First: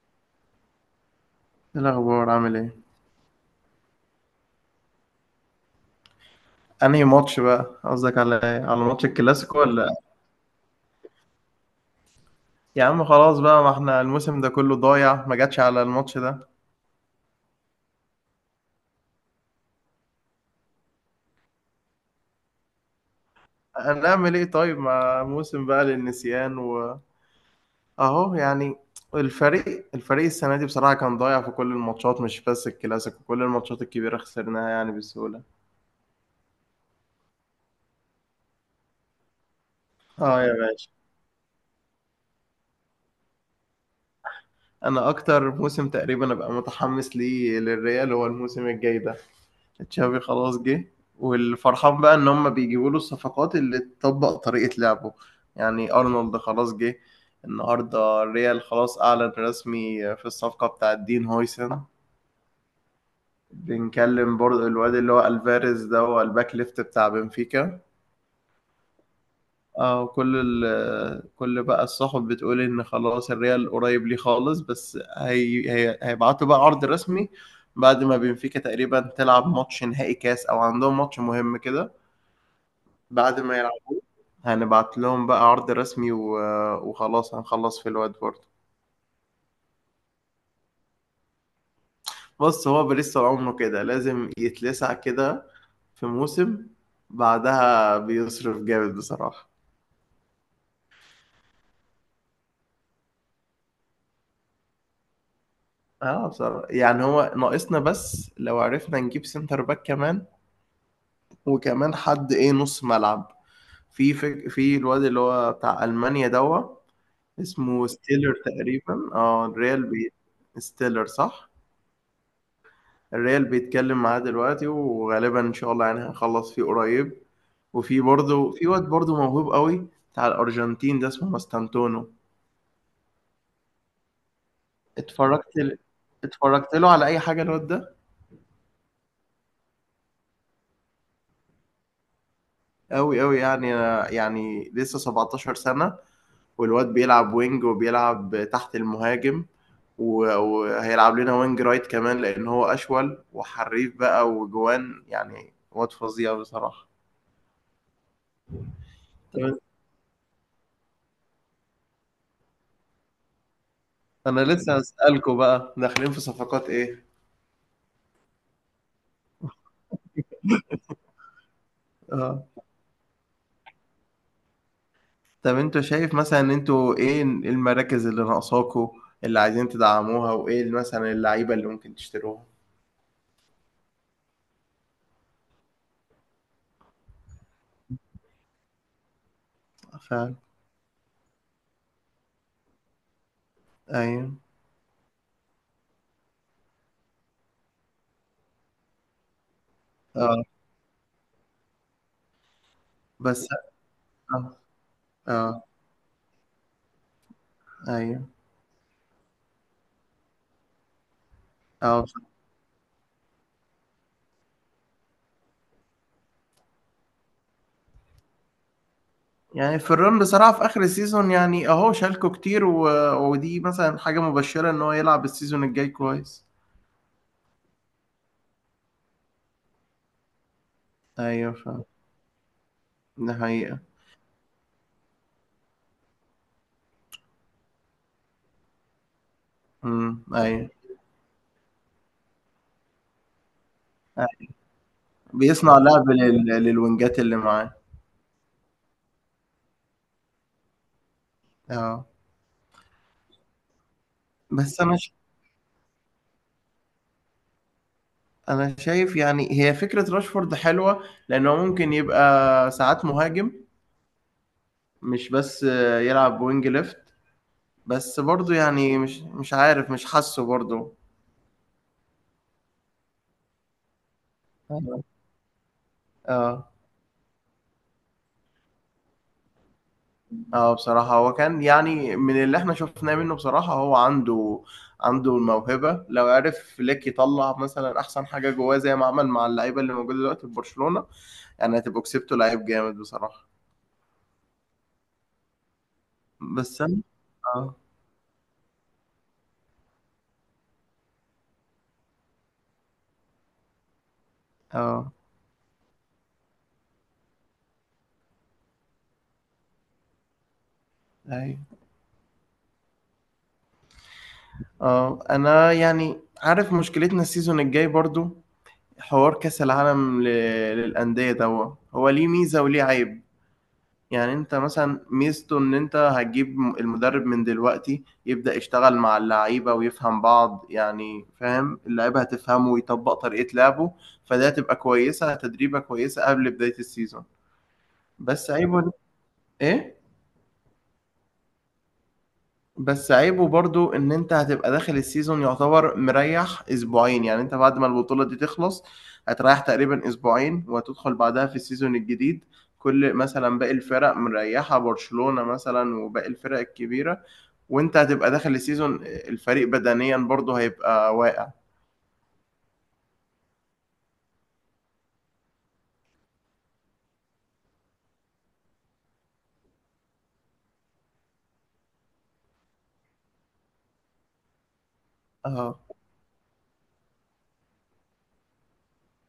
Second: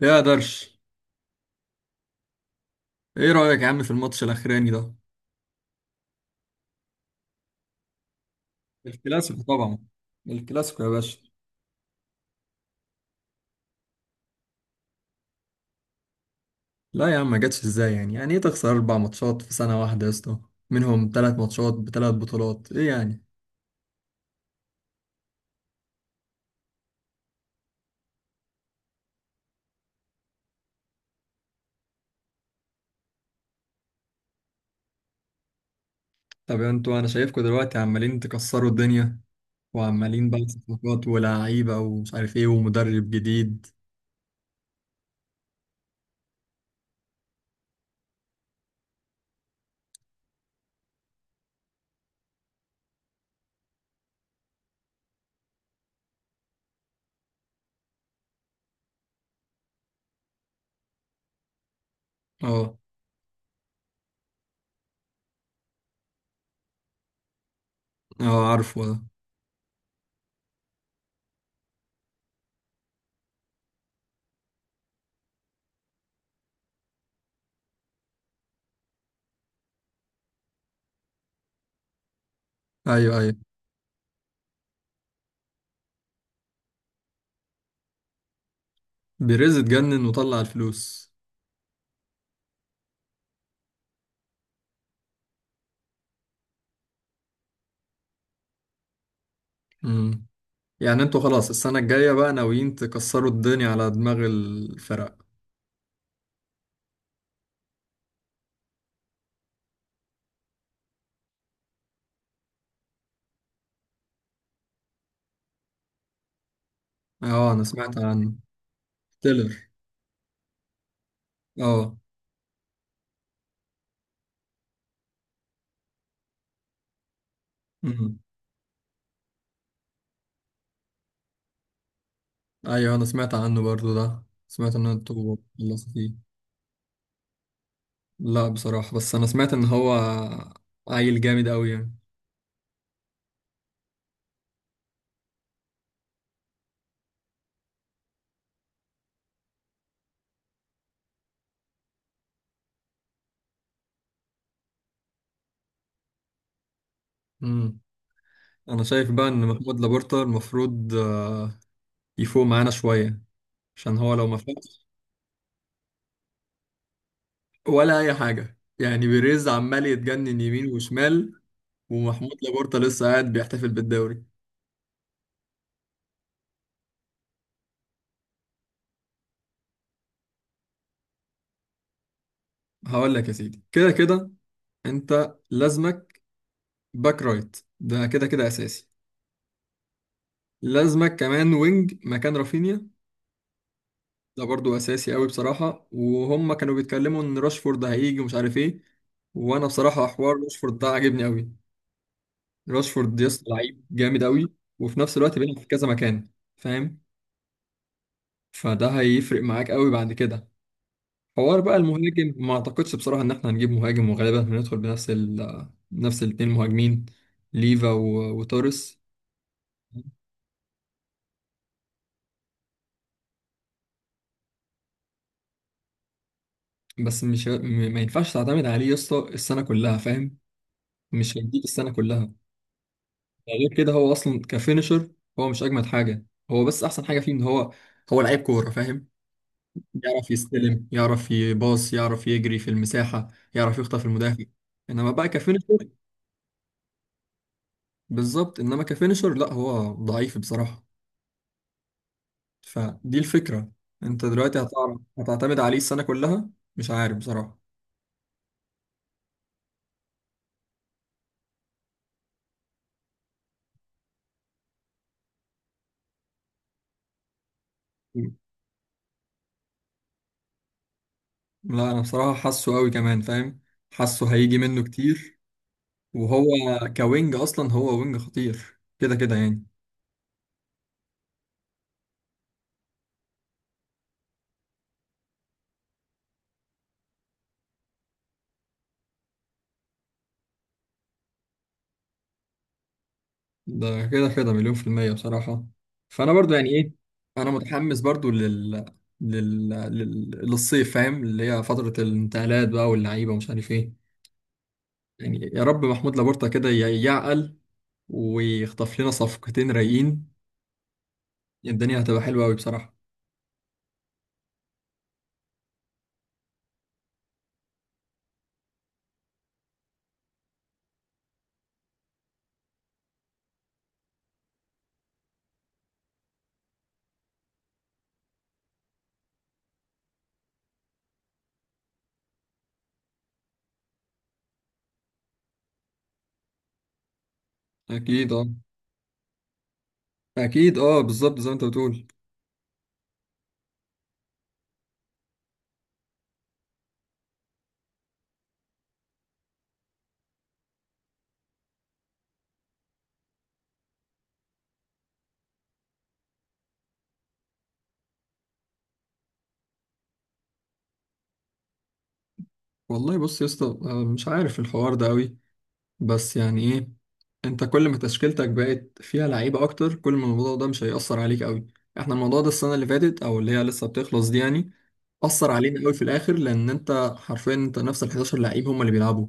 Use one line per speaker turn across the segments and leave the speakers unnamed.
ليه يا درش؟
ايه الاخبار؟ عامل ايه؟
ايه رأيك يا عم في الماتش الاخراني ده؟
انهي ماتش بقى؟ قصدك على ايه؟ على ماتش
الكلاسيكو
الكلاسيكو
طبعا.
ولا؟
الكلاسيكو يا باشا.
يا عم خلاص بقى، ما احنا الموسم ده كله ضايع، ما جاتش على الماتش ده.
لا يا عم، ما جاتش ازاي؟ يعني ايه تخسر اربع ماتشات في سنة واحدة يا اسطى؟ منهم ثلاث ماتشات بثلاث بطولات، ايه يعني؟
هنعمل ايه طيب؟ ما موسم بقى للنسيان واهو. يعني الفريق السنه دي بصراحه كان ضايع في كل الماتشات، مش بس الكلاسيكو، كل الماتشات الكبيره خسرناها يعني بسهوله.
طب انتوا انا شايفكم دلوقتي عمالين تكسروا الدنيا، وعمالين
اه
بقى
يا باشا،
صفقات ولاعيبة ومش عارف ايه ومدرب جديد.
انا اكتر موسم تقريبا ابقى متحمس ليه للريال هو الموسم الجاي ده. تشافي خلاص جه، والفرحان بقى ان هم بيجيبوا له الصفقات اللي تطبق طريقة لعبه. يعني ارنولد خلاص جه. النهارده الريال خلاص اعلن رسمي في الصفقة بتاعت دين هويسن.
اه.
بنكلم برضه الواد اللي هو الفاريز ده، هو الباك ليفت بتاع بنفيكا.
اه عارفه ده.
اه، كل بقى الصحف بتقول ان خلاص الريال قريب ليه خالص، بس هي هيبعتوا بقى عرض رسمي بعد ما بنفيكا تقريبا تلعب ماتش نهائي كاس، او عندهم ماتش مهم كده.
ايوه ايوه.
بعد ما يلعب هنبعت لهم بقى عرض رسمي وخلاص هنخلص في الوقت برضه.
بيريز اتجنن وطلع الفلوس.
بص، هو باريس طول عمره كده لازم يتلسع كده في موسم، بعدها بيصرف جامد بصراحة.
امم يعني انتوا خلاص السنة الجاية بقى ناويين تكسروا الدنيا على دماغ الفرق.
اه بصراحة، يعني هو ناقصنا بس لو عرفنا نجيب سنتر باك كمان، وكمان حد ايه، نص ملعب. في الواد اللي هو بتاع ألمانيا دوا،
اه انا
اسمه
سمعت عنه.
ستيلر تقريبا. اه،
تيلر.
ستيلر صح.
اه.
الريال بيتكلم معاه دلوقتي، وغالبا ان شاء الله يعني هنخلص فيه قريب. وفي
امم
برضه في واد برضه موهوب قوي، بتاع الارجنتين ده، اسمه ماستانتونو.
ايوه، انا سمعت عنه برضو ده، سمعت ان انتوا
اتفرجت ل...
خلصتوا فيه.
اتفرجت له على اي حاجه الواد ده.
لا بصراحة، بس انا سمعت ان هو عيل جامد قوي يعني.
قوي قوي يعني، يعني لسه 17 سنه، والواد بيلعب وينج وبيلعب تحت المهاجم، وهيلعب لنا وينج رايت كمان، لان هو اشول وحريف بقى وجوان، يعني واد فظيع بصراحه.
امم انا شايف بقى ان
طب
محمود لابورتا المفروض يفوق معانا شوية، عشان هو لو ما
انا لسه
فوقش
هسألكوا بقى داخلين في صفقات ايه.
ولا اي حاجة، يعني بيريز عمال يتجنن يمين وشمال، ومحمود
اه،
لابورتا لسه قاعد بيحتفل بالدوري.
طب انتوا شايف مثلا ان انتوا ايه المراكز اللي ناقصاكوا، اللي عايزين تدعموها، وايه مثلا اللعيبه اللي ممكن تشتروها؟
هقول لك يا سيدي، كده كده انت لازمك باك رايت، ده كده كده اساسي.
فعلا.
لازمك كمان وينج مكان رافينيا،
ايوه.
ده برضو اساسي قوي بصراحه. وهم كانوا بيتكلموا ان راشفورد هيجي ومش عارف ايه، وانا بصراحه حوار
اه.
راشفورد ده عاجبني قوي. راشفورد يا اسطى
بس.
لعيب جامد قوي،
اه.
وفي نفس الوقت بيلعب
اه.
في كذا مكان، فاهم؟
ايوه.
فده هيفرق معاك قوي بعد كده. حوار بقى
اه
المهاجم ما اعتقدش بصراحه ان احنا هنجيب مهاجم، وغالبا هندخل بنفس نفس الاتنين مهاجمين، ليفا و- وتوريس.
يعني في الرن بصراحه في اخر السيزون، يعني اهو شالكوا كتير ودي مثلا حاجه مبشره ان هو يلعب السيزون الجاي كويس.
بس مش ه- م- ما ينفعش تعتمد عليه يا اسطى السنه كلها، فاهم؟ مش
ايوه
هيديك
فعلا،
السنه كلها.
ده
يعني غير
حقيقه.
كده هو اصلا كفينشر، هو مش اجمد حاجه. هو بس احسن حاجه فيه ان هو لعيب كوره، فاهم؟
امم،
يعرف
ايوه.
يستلم، يعرف يباص، يعرف يجري في المساحه، يعرف يخطف
أيوة.
المدافع. انما بقى كفينشر،
بيصنع لعب للوينجات اللي معاه.
بالظبط، انما كفينشر لا، هو ضعيف بصراحه.
اه.
فدي الفكره، انت دلوقتي
بس انا،
هتعرف هتعتمد عليه السنه كلها؟ مش عارف بصراحه.
انا شايف يعني هي فكرة راشفورد حلوة لانه ممكن يبقى ساعات مهاجم، مش بس يلعب وينج ليفت، بس برضه يعني مش عارف، مش حاسه برضه.
لا انا بصراحه حاسه قوي كمان، فاهم؟ حاسه هيجي منه كتير. وهو
اه.
كوينج اصلا، هو وينج خطير كده كده يعني.
اه بصراحة، هو كان يعني من اللي احنا شفناه منه بصراحة هو عنده، عنده الموهبة لو عرف فليك يطلع مثلا احسن حاجة جواه، زي ما عمل مع اللعيبة اللي موجودة دلوقتي في برشلونة. يعني هتبقوا كسبتوا لعيب جامد بصراحة.
ده كده كده مليون في المية بصراحة. فأنا برضو يعني
بس
إيه،
انا.
أنا
اه.
متحمس برضو للصيف، فاهم؟ اللي هي فترة الانتقالات بقى واللعيبة ومش عارف إيه.
اه.
يعني يا رب محمود لابورتا كده يعقل ويخطف لنا صفقتين رايقين،
أيوة.
الدنيا هتبقى حلوة أوي بصراحة.
آه انا يعني عارف مشكلتنا السيزون الجاي برضو، حوار كأس العالم للأندية ده، هو ليه ميزة وليه عيب. يعني انت مثلا ميزته ان انت هتجيب المدرب من دلوقتي يبدأ يشتغل مع اللعيبة ويفهم بعض، يعني فاهم اللعيبة هتفهمه ويطبق طريقة لعبه. فده هتبقى كويسة، تدريبة كويسة قبل بداية السيزون.
أكيد أه.
بس عيبه ايه؟
أكيد أه، بالظبط زي ما أنت بتقول.
بس عيبه برضو ان انت هتبقى داخل السيزون يعتبر مريح اسبوعين، يعني انت بعد ما البطولة دي تخلص هتريح تقريبا اسبوعين وهتدخل بعدها في السيزون الجديد. كل مثلا باقي الفرق مريحة، برشلونة مثلا وباقي الفرق الكبيرة، وانت هتبقى داخل السيزون الفريق بدنيا برضو هيبقى واقع.
والله بص يا اسطى، أنا مش عارف الحوار ده أوي، بس يعني ايه، انت كل ما تشكيلتك بقت فيها لعيبة اكتر، كل ما الموضوع ده مش هيأثر عليك قوي. احنا الموضوع ده السنة اللي فاتت او اللي هي لسه بتخلص دي، يعني أثر
اه
علينا قوي في الآخر، لأن أنت حرفيا أنت نفس ال 11 لعيب هم اللي بيلعبوا.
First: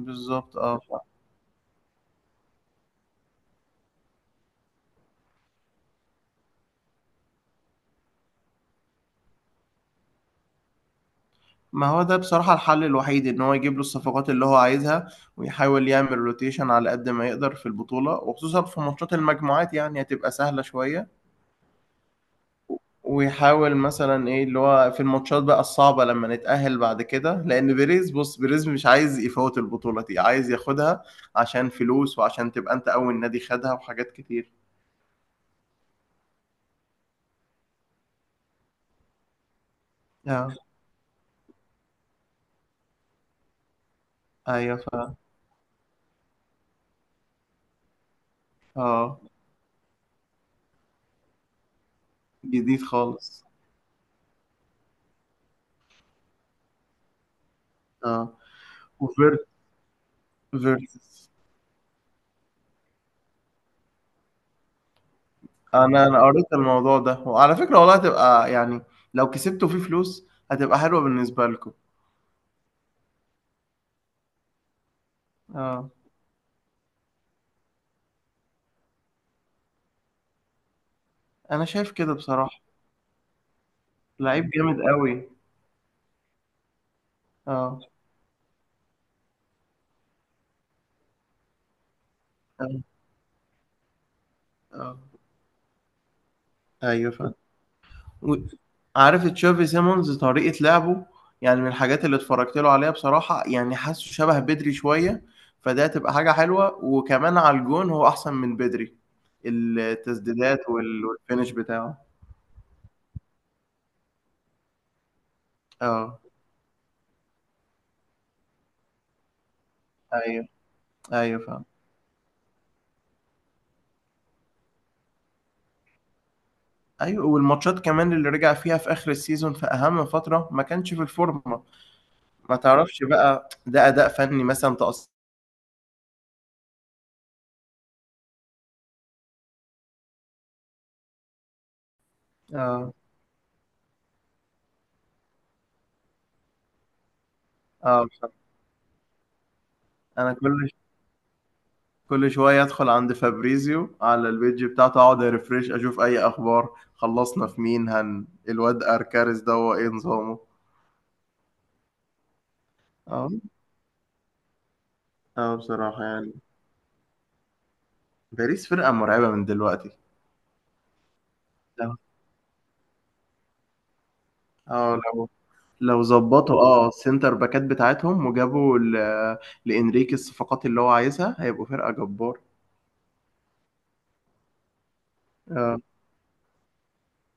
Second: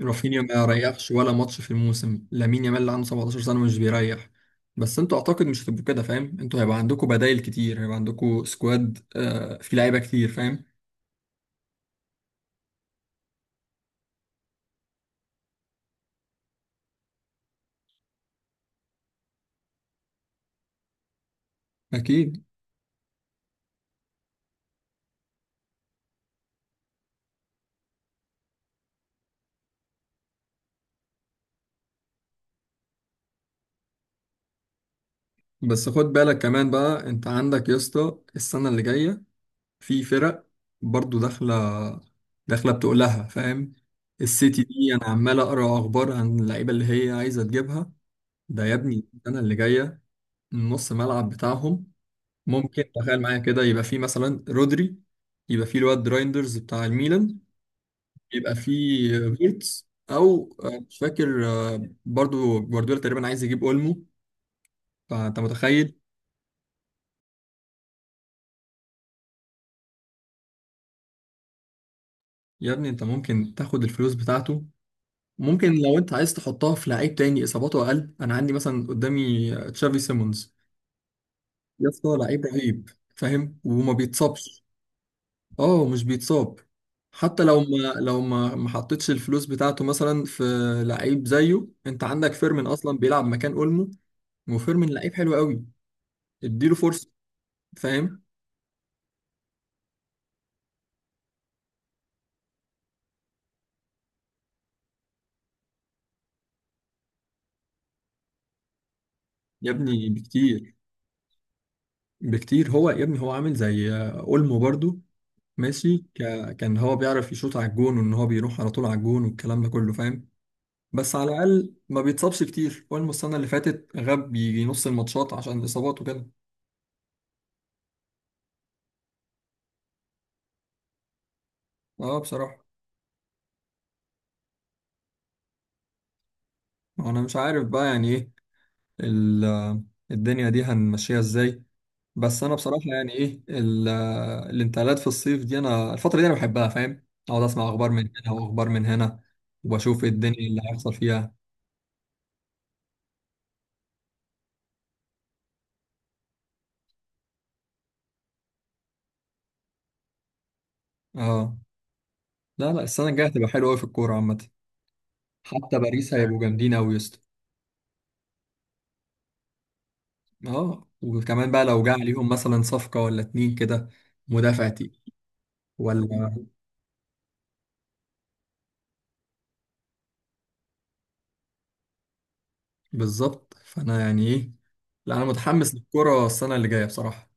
رافينيا ما
اه.
ريحش ولا ماتش في الموسم، لامين يامال اللي عنده 17 سنة مش بيريح. بس أنتوا أعتقد مش هتبقوا كده، فاهم؟ أنتوا هيبقى عندكم بدايل كتير، هيبقى عندكم سكواد آه فيه لعيبة كتير، فاهم؟
ما هو ده بصراحة الحل الوحيد، ان هو يجيب له الصفقات اللي هو عايزها، ويحاول يعمل روتيشن على قد ما يقدر في البطولة، وخصوصا في ماتشات المجموعات يعني هتبقى سهلة شوية.
أكيد.
ويحاول مثلا ايه اللي هو في الماتشات بقى الصعبة لما نتأهل بعد كده، لان بيريز، بص بيريز مش عايز يفوت البطولة دي، عايز ياخدها عشان فلوس، وعشان تبقى انت اول نادي خدها، وحاجات كتير.
بس خد بالك كمان بقى، أنت عندك يا اسطى السنة اللي جاية في فرق
اه.
برضو داخلة، داخلة بتقولها، فاهم؟ السيتي
ايوه. ف
دي أنا عمال أقرأ أخبار عن اللعيبة اللي هي عايزة تجيبها. ده يا ابني
اه.
السنة اللي جاية نص ملعب بتاعهم،
جديد
ممكن تخيل معايا
خالص.
كده، يبقى في مثلا رودري، يبقى في الواد رايندرز بتاع الميلان،
اه.
يبقى في
وفيرت.
فيرتس أو مش
فيرتس.
فاكر، برضو جوارديولا تقريبا عايز يجيب أولمو. فأنت متخيل؟
انا، انا قريت الموضوع ده، وعلى فكرة والله هتبقى يعني لو كسبتوا فيه فلوس هتبقى حلوة بالنسبة لكم.
يا ابني أنت ممكن تاخد الفلوس بتاعته، ممكن
اه،
لو انت عايز تحطها في لعيب تاني اصاباته اقل، انا عندي مثلا قدامي تشافي سيمونز،
انا
يا
شايف
اسطى
كده
لعيب
بصراحة.
رهيب فاهم، وما
لعيب
بيتصابش.
جامد قوي.
اه مش بيتصاب. حتى لو
اه.
ما حطيتش الفلوس بتاعته مثلا في لعيب زيه، انت عندك فيرمين
اه.
اصلا بيلعب مكان اولمو، وفيرمين
اه.
لعيب حلو قوي، اديله فرصه،
ايوه فاهم.
فاهم؟
و- عارف تشافي سيمونز طريقة لعبه؟ يعني من الحاجات اللي اتفرجت له عليها بصراحة يعني حاسه شبه بدري شوية. فده هتبقى حاجة حلوة، وكمان على الجون هو احسن من بدري،
يا ابني
التسديدات
بكتير،
والفينش بتاعه.
بكتير، هو يا ابني هو عامل زي اولمو برضو، ماشي
اه.
ك... كان هو بيعرف يشوط على الجون وان هو بيروح على طول على الجون والكلام ده كله، فاهم؟
ايوه.
بس على
ايوه فاهم.
الاقل ما بيتصابش كتير، اول السنه اللي فاتت غاب يجي نص الماتشات عشان الاصابات وكده.
أيوه، والماتشات كمان اللي رجع فيها في آخر السيزون في أهم فترة ما كانش في الفورمة،
اه
ما
بصراحه.
تعرفش بقى ده أداء فني مثلًا تقص.
انا مش عارف بقى يعني ايه ال- الدنيا دي هنمشيها ازاي، بس انا بصراحه
آه.
يعني ايه الانتقالات في الصيف دي، انا الفتره دي انا بحبها، فاهم؟ اقعد اسمع اخبار
آه
من هنا
بالضبط.
واخبار من هنا، وبشوف إيه
أنا
الدنيا اللي
كل ش
هيحصل فيها.
كل شوية أدخل عند فابريزيو على الpage بتاعته، أقعد refresh أشوف أي أخبار، خلّصنا في مين، هن الواد أركاريس دوّة إيه نظامه؟
اه. لا لا، السنه الجايه
آه.
هتبقى حلوه قوي في الكوره عامه.
آه
حتى
بصراحة
باريس
يعني،
هيبقوا جامدين قوي يا اسطى.
باريس فرقة مرعبة من دلوقتي.
اه، وكمان بقى لو جه
آه.
عليهم مثلا صفقه ولا اتنين كده، مدافع تقيل
آه لو
ولا.
ظبطوا اه السنتر باكات بتاعتهم، وجابوا لإنريكي الصفقات اللي هو عايزها، هيبقوا فرقة جبار.
بالظبط، فانا يعني ايه، لا انا متحمس
اه.
للكرة السنة اللي جاية بصراحة،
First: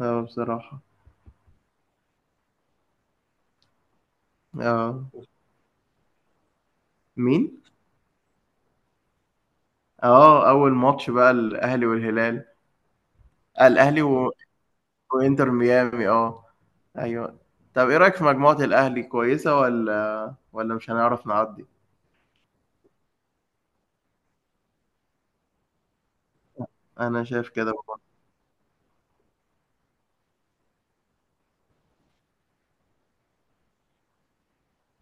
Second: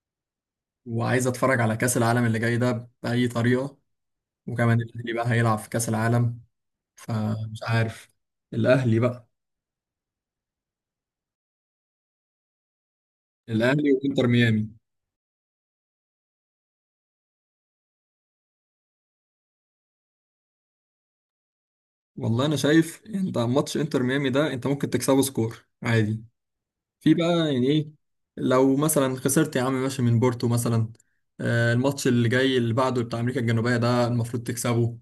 اه بصراحة.
وعايز اتفرج على كأس العالم اللي جاي ده بأي طريقة، وكمان
اه.
الاهلي بقى هيلعب في كأس العالم.
مين؟
فمش عارف. الاهلي بقى.
اه، أول ماتش بقى الأهلي والهلال. آه
الاهلي
الأهلي
وانتر ميامي.
وإنتر ميامي، اه. أيوه. طب إيه رأيك في مجموعة الأهلي، كويسة ولا مش هنعرف نعدي؟
والله انا شايف انت ماتش انتر ميامي ده انت ممكن تكسبه سكور عادي. في
أنا شايف
بقى يعني
كده
ايه،
برضه.
لو مثلا خسرت يا عم ماشي من بورتو مثلا، الماتش اللي جاي اللي بعده بتاع امريكا الجنوبيه ده المفروض تكسبه،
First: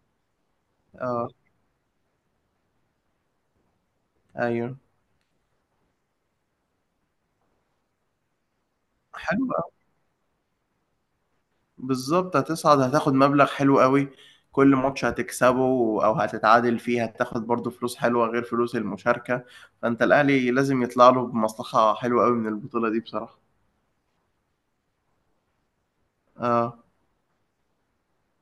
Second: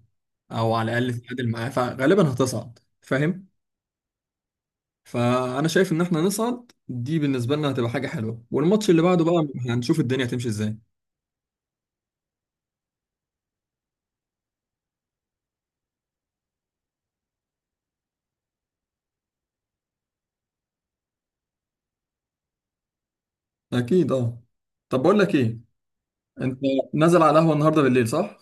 او على الاقل
اه.
تتعادل معاه، فغالبا هتصعد، فاهم؟
أيوه.
فانا شايف ان احنا نصعد دي بالنسبه لنا هتبقى حاجه حلوه، والماتش اللي بعده
حلو.
بقى هنشوف الدنيا هتمشي ازاي.
بالظبط هتصعد، هتاخد مبلغ حلو قوي. كل ماتش هتكسبه او هتتعادل فيه هتاخد برضو فلوس حلوة، غير فلوس المشاركة. فانت الاهلي لازم يطلع له بمصلحة حلوة قوي من البطولة دي بصراحة.
اكيد اه. طب بقول لك ايه، انت
اه.
نازل على القهوه النهارده بالليل، صح؟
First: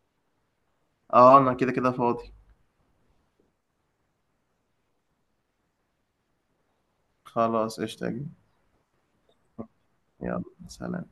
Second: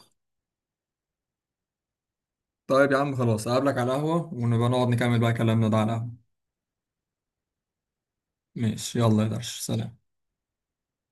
اه انا كده كده فاضي.
طيب يا عم خلاص، اقابلك على القهوه ونبقى نقعد نكمل بقى كلامنا ده على القهوه.
خلاص قشطة يا جميل.
ماشي، يلا يا درش، سلام.
يلا، سلام.